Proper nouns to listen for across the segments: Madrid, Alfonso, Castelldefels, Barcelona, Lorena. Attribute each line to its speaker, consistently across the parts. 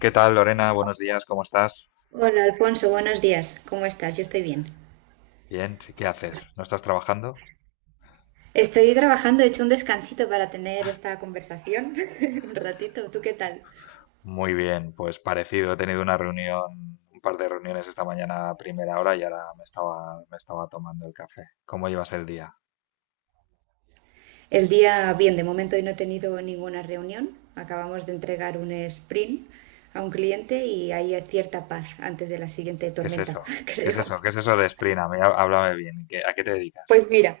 Speaker 1: ¿Qué tal, Lorena? Buenos días, ¿cómo estás?
Speaker 2: Hola Alfonso, buenos días. ¿Cómo estás? Yo estoy bien.
Speaker 1: Bien, ¿qué haces? ¿No estás trabajando?
Speaker 2: Estoy trabajando, he hecho un descansito para tener esta conversación. Un ratito, ¿tú qué tal?
Speaker 1: Muy bien, pues parecido, he tenido una reunión, un par de reuniones esta mañana a primera hora y ahora me estaba tomando el café. ¿Cómo llevas el día?
Speaker 2: El día, bien, de momento hoy no he tenido ninguna reunión. Acabamos de entregar un sprint a un cliente y hay cierta paz antes de la siguiente
Speaker 1: ¿Qué es
Speaker 2: tormenta,
Speaker 1: eso? ¿Qué es
Speaker 2: creo.
Speaker 1: eso? ¿Qué es eso de Sprint? A mí, háblame bien. ¿A qué te dedicas?
Speaker 2: Pues mira,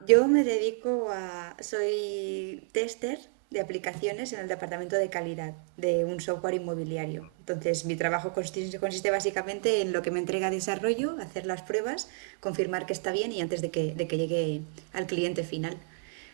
Speaker 2: yo me dedico a, soy tester de aplicaciones en el departamento de calidad de un software inmobiliario. Entonces, mi trabajo consiste básicamente en lo que me entrega desarrollo, hacer las pruebas, confirmar que está bien y antes de que llegue al cliente final.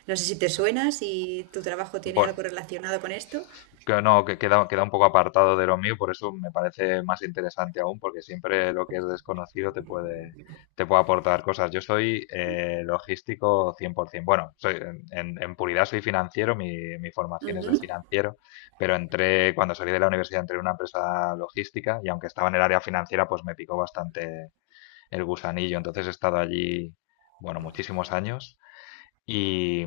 Speaker 2: No sé si te suena, si tu trabajo tiene algo
Speaker 1: Bueno,
Speaker 2: relacionado con esto.
Speaker 1: Que no, que queda, queda un poco apartado de lo mío, por eso me parece más interesante aún, porque siempre lo que es desconocido te puede aportar cosas. Yo soy logístico 100%. Bueno, soy, en puridad soy financiero, mi formación es de
Speaker 2: Ujú.
Speaker 1: financiero, pero entré, cuando salí de la universidad, entré en una empresa logística y aunque estaba en el área financiera, pues me picó bastante el gusanillo. Entonces he estado allí, bueno, muchísimos años y,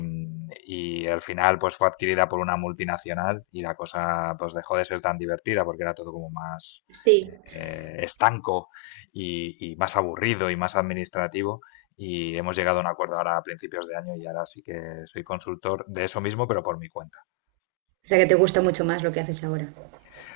Speaker 1: y al final pues fue adquirida por una multinacional y la cosa pues dejó de ser tan divertida porque era todo como más
Speaker 2: Sí.
Speaker 1: estanco y más aburrido y más administrativo y hemos llegado a un acuerdo ahora a principios de año y ahora sí que soy consultor de eso mismo pero por mi cuenta.
Speaker 2: O sea que te gusta mucho más lo que haces ahora.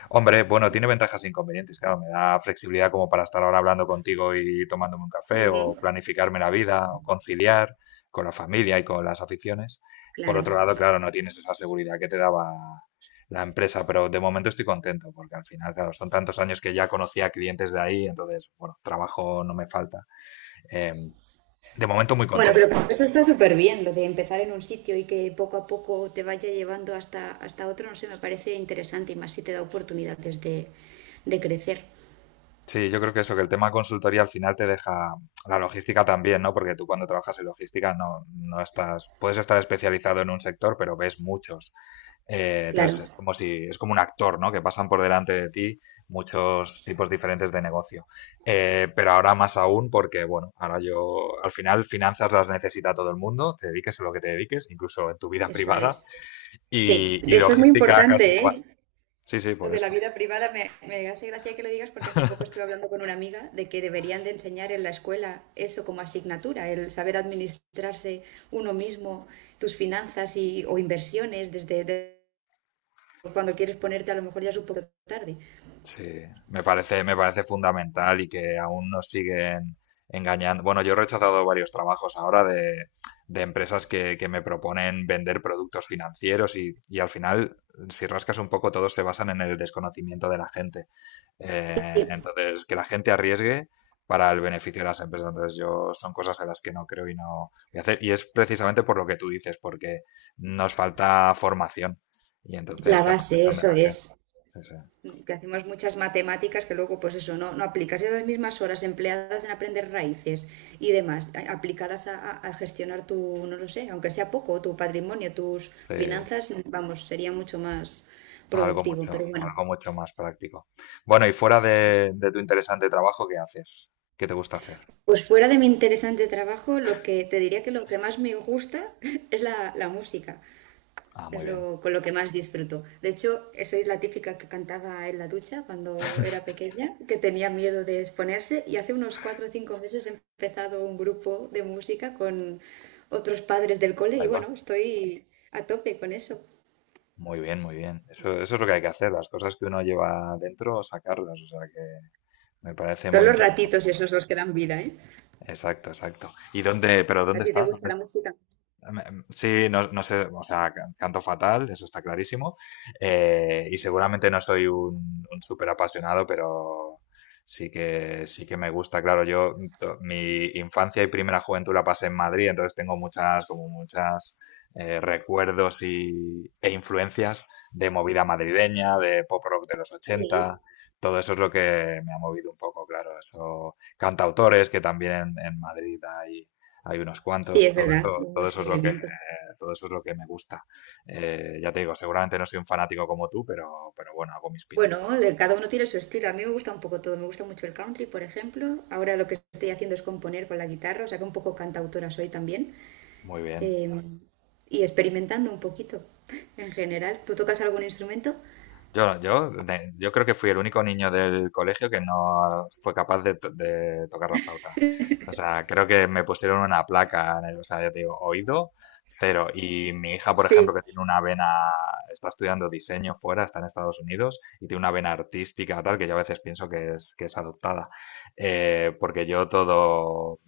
Speaker 1: Hombre, bueno, tiene ventajas e inconvenientes. Claro, me da flexibilidad como para estar ahora hablando contigo y tomándome un café, o planificarme la vida, o conciliar con la familia y con las aficiones. Por
Speaker 2: Claro.
Speaker 1: otro lado, claro, no tienes esa seguridad que te daba la empresa, pero de momento estoy contento porque al final, claro, son tantos años que ya conocía clientes de ahí, entonces, bueno, trabajo no me falta. Em, de momento muy
Speaker 2: Bueno, pero
Speaker 1: contento.
Speaker 2: eso está súper bien, lo de empezar en un sitio y que poco a poco te vaya llevando hasta otro, no sé, me parece interesante y más si te da oportunidades de crecer.
Speaker 1: Sí, yo creo que eso, que el tema consultoría al final te deja la logística también, ¿no? Porque tú cuando trabajas en logística no estás, puedes estar especializado en un sector, pero ves muchos. Entonces
Speaker 2: Claro,
Speaker 1: es como si, es como un actor, ¿no? Que pasan por delante de ti muchos tipos diferentes de negocio. Pero ahora más aún porque, bueno, ahora yo, al final finanzas las necesita todo el mundo, te dediques a lo que te dediques, incluso en tu vida
Speaker 2: eso
Speaker 1: privada,
Speaker 2: es. Sí,
Speaker 1: y
Speaker 2: de hecho es muy
Speaker 1: logística casi
Speaker 2: importante,
Speaker 1: igual.
Speaker 2: ¿eh?
Speaker 1: Sí, sí,
Speaker 2: Lo
Speaker 1: por
Speaker 2: de la
Speaker 1: eso.
Speaker 2: vida privada me hace gracia que lo digas porque hace poco estuve hablando con una amiga de que deberían de enseñar en la escuela eso como asignatura, el saber administrarse uno mismo, tus finanzas y, o inversiones cuando quieres ponerte a lo mejor ya es un poco tarde.
Speaker 1: Sí, me parece fundamental y que aún nos siguen engañando. Bueno, yo he rechazado varios trabajos ahora de empresas que me proponen vender productos financieros y al final, si rascas un poco, todos se basan en el desconocimiento de la gente.
Speaker 2: Sí.
Speaker 1: Entonces, que la gente arriesgue para el beneficio de las empresas. Entonces, yo son cosas en las que no creo y no voy a hacer. Y es precisamente por lo que tú dices, porque nos falta formación y entonces
Speaker 2: La
Speaker 1: se
Speaker 2: base,
Speaker 1: aprovechan de
Speaker 2: eso
Speaker 1: la gente.
Speaker 2: es.
Speaker 1: Sí, sí.
Speaker 2: Que hacemos muchas matemáticas que luego, pues eso, no, no aplicas esas mismas horas empleadas en aprender raíces y demás, aplicadas a, a gestionar tu, no lo sé, aunque sea poco, tu patrimonio, tus
Speaker 1: Sí.
Speaker 2: finanzas, vamos, sería mucho más productivo. Pero bueno,
Speaker 1: Algo mucho más práctico. Bueno, y fuera
Speaker 2: eso es.
Speaker 1: de tu interesante trabajo, ¿qué haces? ¿Qué te gusta hacer?
Speaker 2: Pues fuera de mi interesante trabajo, lo que te diría que lo que más me gusta es la música.
Speaker 1: Ah,
Speaker 2: Es
Speaker 1: muy bien.
Speaker 2: lo, con lo que más disfruto. De hecho, soy la típica que cantaba en la ducha cuando era pequeña, que tenía miedo de exponerse y hace unos cuatro o cinco meses he empezado un grupo de música con otros padres del cole y
Speaker 1: Ahí va.
Speaker 2: bueno, estoy a tope con eso.
Speaker 1: Muy bien, muy bien. Eso es lo que hay que hacer, las cosas que uno lleva dentro, sacarlas. O sea que me parece
Speaker 2: Son
Speaker 1: muy
Speaker 2: los
Speaker 1: interesante.
Speaker 2: ratitos esos los que dan vida, ¿eh?
Speaker 1: Exacto, exacto. Pero
Speaker 2: ¿A
Speaker 1: ¿dónde
Speaker 2: ti te
Speaker 1: estás?
Speaker 2: gusta
Speaker 1: ¿Dónde
Speaker 2: la música?
Speaker 1: Me- Sí, no, no sé, o sea, canto fatal, eso está clarísimo. Y seguramente no soy un súper apasionado, pero sí que me gusta. Claro, yo mi infancia y primera juventud la pasé en Madrid, entonces tengo como muchas recuerdos e influencias de movida madrileña, de pop rock de los 80.
Speaker 2: Sí,
Speaker 1: Todo eso es lo que me ha movido un poco, claro. Eso, cantautores que también en Madrid hay unos
Speaker 2: sí,
Speaker 1: cuantos,
Speaker 2: es
Speaker 1: todo
Speaker 2: verdad,
Speaker 1: eso,
Speaker 2: mucho movimiento.
Speaker 1: todo eso es lo que me gusta. Ya te digo, seguramente no soy un fanático como tú, pero bueno, hago mis
Speaker 2: Bueno,
Speaker 1: pinitos.
Speaker 2: cada uno tiene su estilo. A mí me gusta un poco todo. Me gusta mucho el country, por ejemplo. Ahora lo que estoy haciendo es componer con la guitarra, o sea que un poco cantautora soy también.
Speaker 1: Muy bien.
Speaker 2: em, y experimentando un poquito en general. ¿Tú tocas algún instrumento?
Speaker 1: Yo creo que fui el único niño del colegio que no fue capaz de tocar la flauta. O sea, creo que me pusieron una placa en el, o sea, ya te digo, oído, cero. Y mi hija, por
Speaker 2: Sí.
Speaker 1: ejemplo, que tiene una vena, está estudiando diseño fuera, está en Estados Unidos, y tiene una vena artística, tal, que yo a veces pienso que es adoptada. Porque yo todo,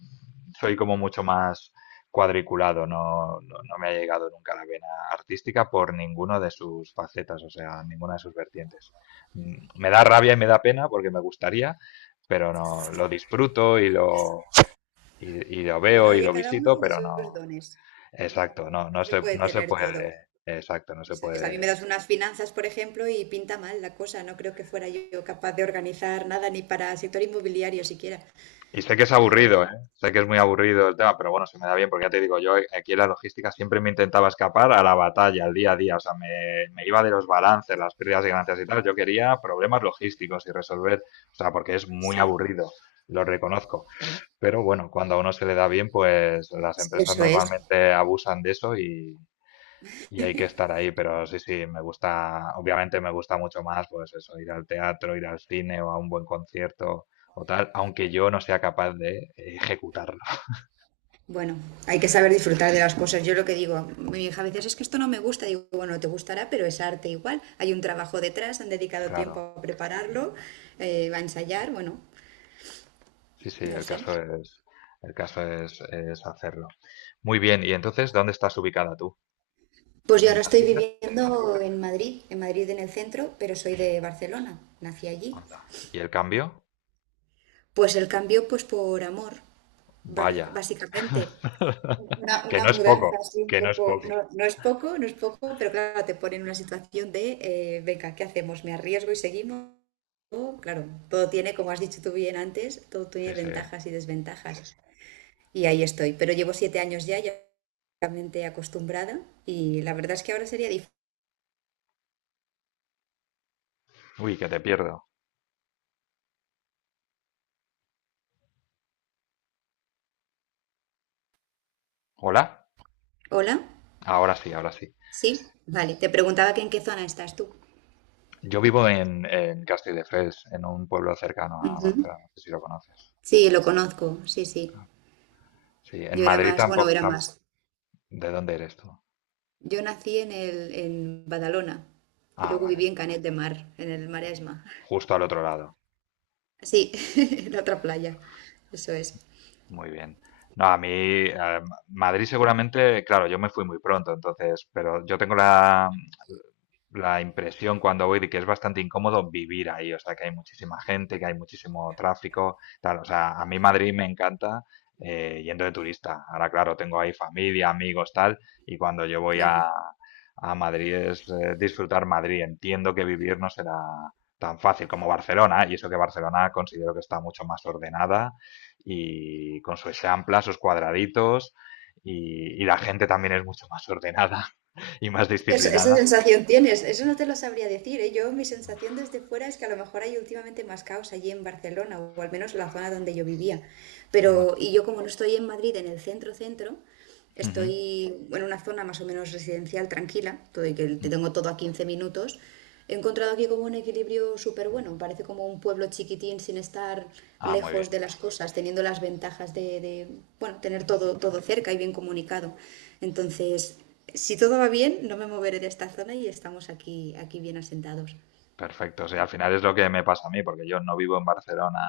Speaker 1: soy como mucho más cuadriculado, no me ha llegado nunca la vena artística por ninguno de sus facetas, o sea, ninguna de sus vertientes. Me da rabia y me da pena porque me gustaría, pero no, lo disfruto y lo
Speaker 2: Bueno,
Speaker 1: veo y
Speaker 2: oye,
Speaker 1: lo
Speaker 2: cada uno
Speaker 1: visito,
Speaker 2: tiene
Speaker 1: pero
Speaker 2: sus
Speaker 1: no,
Speaker 2: dones.
Speaker 1: exacto,
Speaker 2: No, no se puede
Speaker 1: no se
Speaker 2: tener todo.
Speaker 1: puede, exacto, no se
Speaker 2: Eso es. A mí me
Speaker 1: puede.
Speaker 2: das unas finanzas, por ejemplo, y pinta mal la cosa. No creo que fuera yo capaz de organizar nada ni para sector inmobiliario siquiera,
Speaker 1: Y sé que es
Speaker 2: la
Speaker 1: aburrido,
Speaker 2: verdad.
Speaker 1: ¿eh? Sé que es muy aburrido el tema, pero bueno, se me da bien porque ya te digo, yo aquí en la logística siempre me intentaba escapar a la batalla, al día a día. O sea, me iba de los balances, las pérdidas y ganancias y tal. Yo quería problemas logísticos y resolver, o sea, porque es muy
Speaker 2: Sí,
Speaker 1: aburrido, lo reconozco. Pero bueno, cuando a uno se le da bien, pues las empresas
Speaker 2: eso es.
Speaker 1: normalmente abusan de eso y hay que estar ahí, pero sí, sí, me gusta, obviamente me gusta mucho más, pues eso, ir al teatro, ir al cine o a un buen concierto o tal, aunque yo no sea capaz de ejecutarlo.
Speaker 2: Bueno, hay que saber disfrutar de las cosas. Yo lo que digo, mi hija a veces es que esto no me gusta. Digo, bueno, te gustará, pero es arte igual. Hay un trabajo detrás, han dedicado tiempo
Speaker 1: Claro,
Speaker 2: a prepararlo, a ensayar, bueno,
Speaker 1: sí, sí,
Speaker 2: no sé.
Speaker 1: el caso es hacerlo. Muy bien, y entonces, ¿dónde estás ubicada tú?
Speaker 2: Pues yo
Speaker 1: ¿En
Speaker 2: ahora estoy
Speaker 1: Madrid? ¿Era?
Speaker 2: viviendo en Madrid, en Madrid en el centro, pero soy de Barcelona, nací allí.
Speaker 1: Anda. ¿Y el cambio?
Speaker 2: Pues el cambio, pues por amor,
Speaker 1: Vaya.
Speaker 2: básicamente.
Speaker 1: Que
Speaker 2: Una
Speaker 1: no es poco,
Speaker 2: mudanza así un
Speaker 1: que no es
Speaker 2: poco,
Speaker 1: poco.
Speaker 2: no, no es poco, no es poco, pero claro, te pone en una situación de, venga, ¿qué hacemos? ¿Me arriesgo y seguimos? O, claro, todo tiene, como has dicho tú bien antes, todo tiene
Speaker 1: Sí, sí.
Speaker 2: ventajas y desventajas. Y ahí estoy, pero llevo 7 años ya, ya realmente acostumbrada y la verdad es que ahora sería difícil.
Speaker 1: Uy, que te pierdo. ¿Hola?
Speaker 2: Hola,
Speaker 1: Ahora sí, ahora sí.
Speaker 2: sí, vale, te preguntaba que en qué zona estás tú.
Speaker 1: Yo vivo en Castelldefels, en un pueblo cercano a
Speaker 2: Ujú.
Speaker 1: Barcelona, no sé si lo conoces.
Speaker 2: Sí, lo conozco, sí, sí.
Speaker 1: Sí, en
Speaker 2: Yo era
Speaker 1: Madrid
Speaker 2: más, bueno,
Speaker 1: tampoco.
Speaker 2: era más.
Speaker 1: ¿De dónde eres tú?
Speaker 2: Yo nací en el, en Badalona y
Speaker 1: Ah,
Speaker 2: luego viví
Speaker 1: vale,
Speaker 2: en Canet de Mar, en el Maresma.
Speaker 1: justo al otro lado.
Speaker 2: Sí, en la otra playa. Eso es.
Speaker 1: Muy bien. No, a mí, Madrid seguramente, claro, yo me fui muy pronto, entonces, pero yo tengo la impresión cuando voy de que es bastante incómodo vivir ahí, o sea, que hay muchísima gente, que hay muchísimo tráfico, tal, o sea, a mí Madrid me encanta yendo de turista. Ahora, claro, tengo ahí familia, amigos, tal, y cuando yo voy a,
Speaker 2: Claro.
Speaker 1: a Madrid es disfrutar Madrid. Entiendo que vivir no será tan fácil como Barcelona, y eso que Barcelona considero que está mucho más ordenada y con sus amplas, sus cuadraditos la gente también es mucho más ordenada y más
Speaker 2: Sí, eso- esa
Speaker 1: disciplinada.
Speaker 2: sensación tienes. Eso no te lo sabría decir, ¿eh? Yo, mi sensación desde fuera es que a lo mejor hay últimamente más caos allí en Barcelona, o al menos la zona donde yo vivía.
Speaker 1: No
Speaker 2: Pero,
Speaker 1: sé.
Speaker 2: y yo como no estoy en Madrid, en el centro centro,
Speaker 1: Ujú.
Speaker 2: estoy en una zona más o menos residencial tranquila, todo, y que te tengo todo a 15 minutos. He encontrado aquí como un equilibrio súper bueno. Parece como un pueblo chiquitín sin estar
Speaker 1: Ah, muy
Speaker 2: lejos
Speaker 1: bien.
Speaker 2: de las cosas, teniendo las ventajas de, bueno, tener todo, todo cerca y bien comunicado. Entonces, si todo va bien, no me moveré de esta zona y estamos aquí, aquí bien asentados.
Speaker 1: Perfecto, sí, al final es lo que me pasa a mí, porque yo no vivo en Barcelona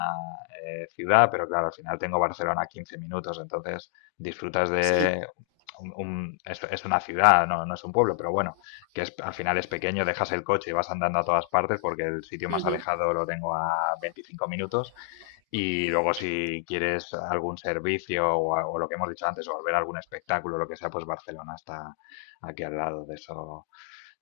Speaker 1: ciudad, pero claro, al final tengo Barcelona a 15 minutos, entonces disfrutas
Speaker 2: Sí.
Speaker 1: de es una ciudad, no es un pueblo, pero bueno, que es, al final es pequeño, dejas el coche y vas andando a todas partes, porque el sitio más
Speaker 2: Ujú.
Speaker 1: alejado lo tengo a 25 minutos, y luego si quieres algún servicio o lo que hemos dicho antes, o ver algún espectáculo, lo que sea, pues Barcelona está aquí al lado de eso.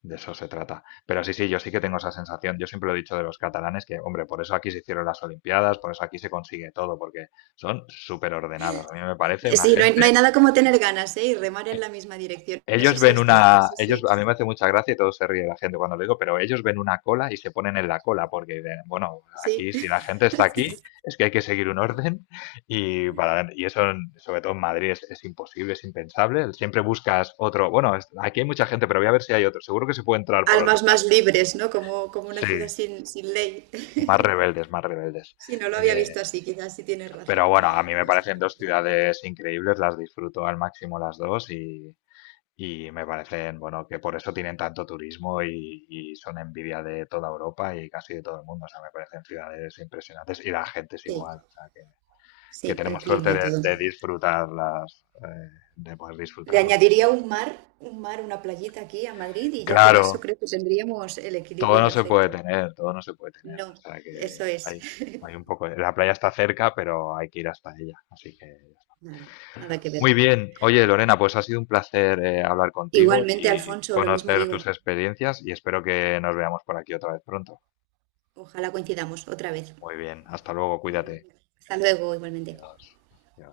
Speaker 1: De eso se trata. Pero sí, sí, yo sí que tengo esa sensación. Yo siempre lo he dicho de los catalanes que, hombre, por eso aquí se hicieron las Olimpiadas, por eso aquí se consigue todo, porque son súper ordenados. A mí me parece una
Speaker 2: Sí, no hay, no
Speaker 1: gente.
Speaker 2: hay nada como tener ganas, ¿eh? Y remar en la misma dirección. Eso
Speaker 1: Ellos
Speaker 2: sí
Speaker 1: ven
Speaker 2: es cierto,
Speaker 1: una.
Speaker 2: sí
Speaker 1: Ellos,
Speaker 2: sí.
Speaker 1: a mí me hace mucha gracia y todo se ríe la gente cuando lo digo, pero ellos ven una cola y se ponen en la cola, porque dicen, bueno,
Speaker 2: Sí.
Speaker 1: aquí si la gente está aquí, es que hay que seguir un orden. Y, para, y eso, sobre todo en Madrid, es imposible, es impensable. Siempre buscas otro. Bueno, aquí hay mucha gente, pero voy a ver si hay otro. Seguro que se puede entrar por otro
Speaker 2: Almas
Speaker 1: lado.
Speaker 2: más libres, ¿no? Como, como una ciudad
Speaker 1: Sí,
Speaker 2: sin ley.
Speaker 1: más rebeldes, más rebeldes.
Speaker 2: Sí, no lo había
Speaker 1: Eh,
Speaker 2: visto así, quizás sí tienes
Speaker 1: pero
Speaker 2: razón
Speaker 1: bueno, a mí
Speaker 2: en
Speaker 1: me
Speaker 2: esa
Speaker 1: parecen dos
Speaker 2: parte.
Speaker 1: ciudades increíbles, las disfruto al máximo las dos y me parecen, bueno, que por eso tienen tanto turismo y son envidia de toda Europa y casi de todo el mundo. O sea, me parecen ciudades impresionantes y la gente es
Speaker 2: Sí,
Speaker 1: igual. O sea, que
Speaker 2: sí, el
Speaker 1: tenemos
Speaker 2: clima
Speaker 1: suerte
Speaker 2: y todo.
Speaker 1: de disfrutarlas, de poder
Speaker 2: Le
Speaker 1: disfrutarlas.
Speaker 2: añadiría un mar, una playita aquí a Madrid y ya con eso
Speaker 1: Claro,
Speaker 2: creo que tendríamos el
Speaker 1: todo
Speaker 2: equilibrio
Speaker 1: no se puede
Speaker 2: perfecto. ¿Eh?
Speaker 1: tener, todo no se puede tener.
Speaker 2: No,
Speaker 1: O sea,
Speaker 2: eso
Speaker 1: que
Speaker 2: es.
Speaker 1: hay, hay un poco... La playa está cerca, pero hay que ir hasta ella. Así que
Speaker 2: Nada, nada que ver.
Speaker 1: muy bien. Oye, Lorena, pues ha sido un placer hablar contigo
Speaker 2: Igualmente,
Speaker 1: y
Speaker 2: Alfonso, lo mismo
Speaker 1: conocer tus
Speaker 2: digo.
Speaker 1: experiencias y espero que nos veamos por aquí otra vez pronto.
Speaker 2: Ojalá coincidamos otra vez.
Speaker 1: Muy bien. Hasta luego. Cuídate.
Speaker 2: Hasta luego, igualmente.
Speaker 1: Adiós. Adiós.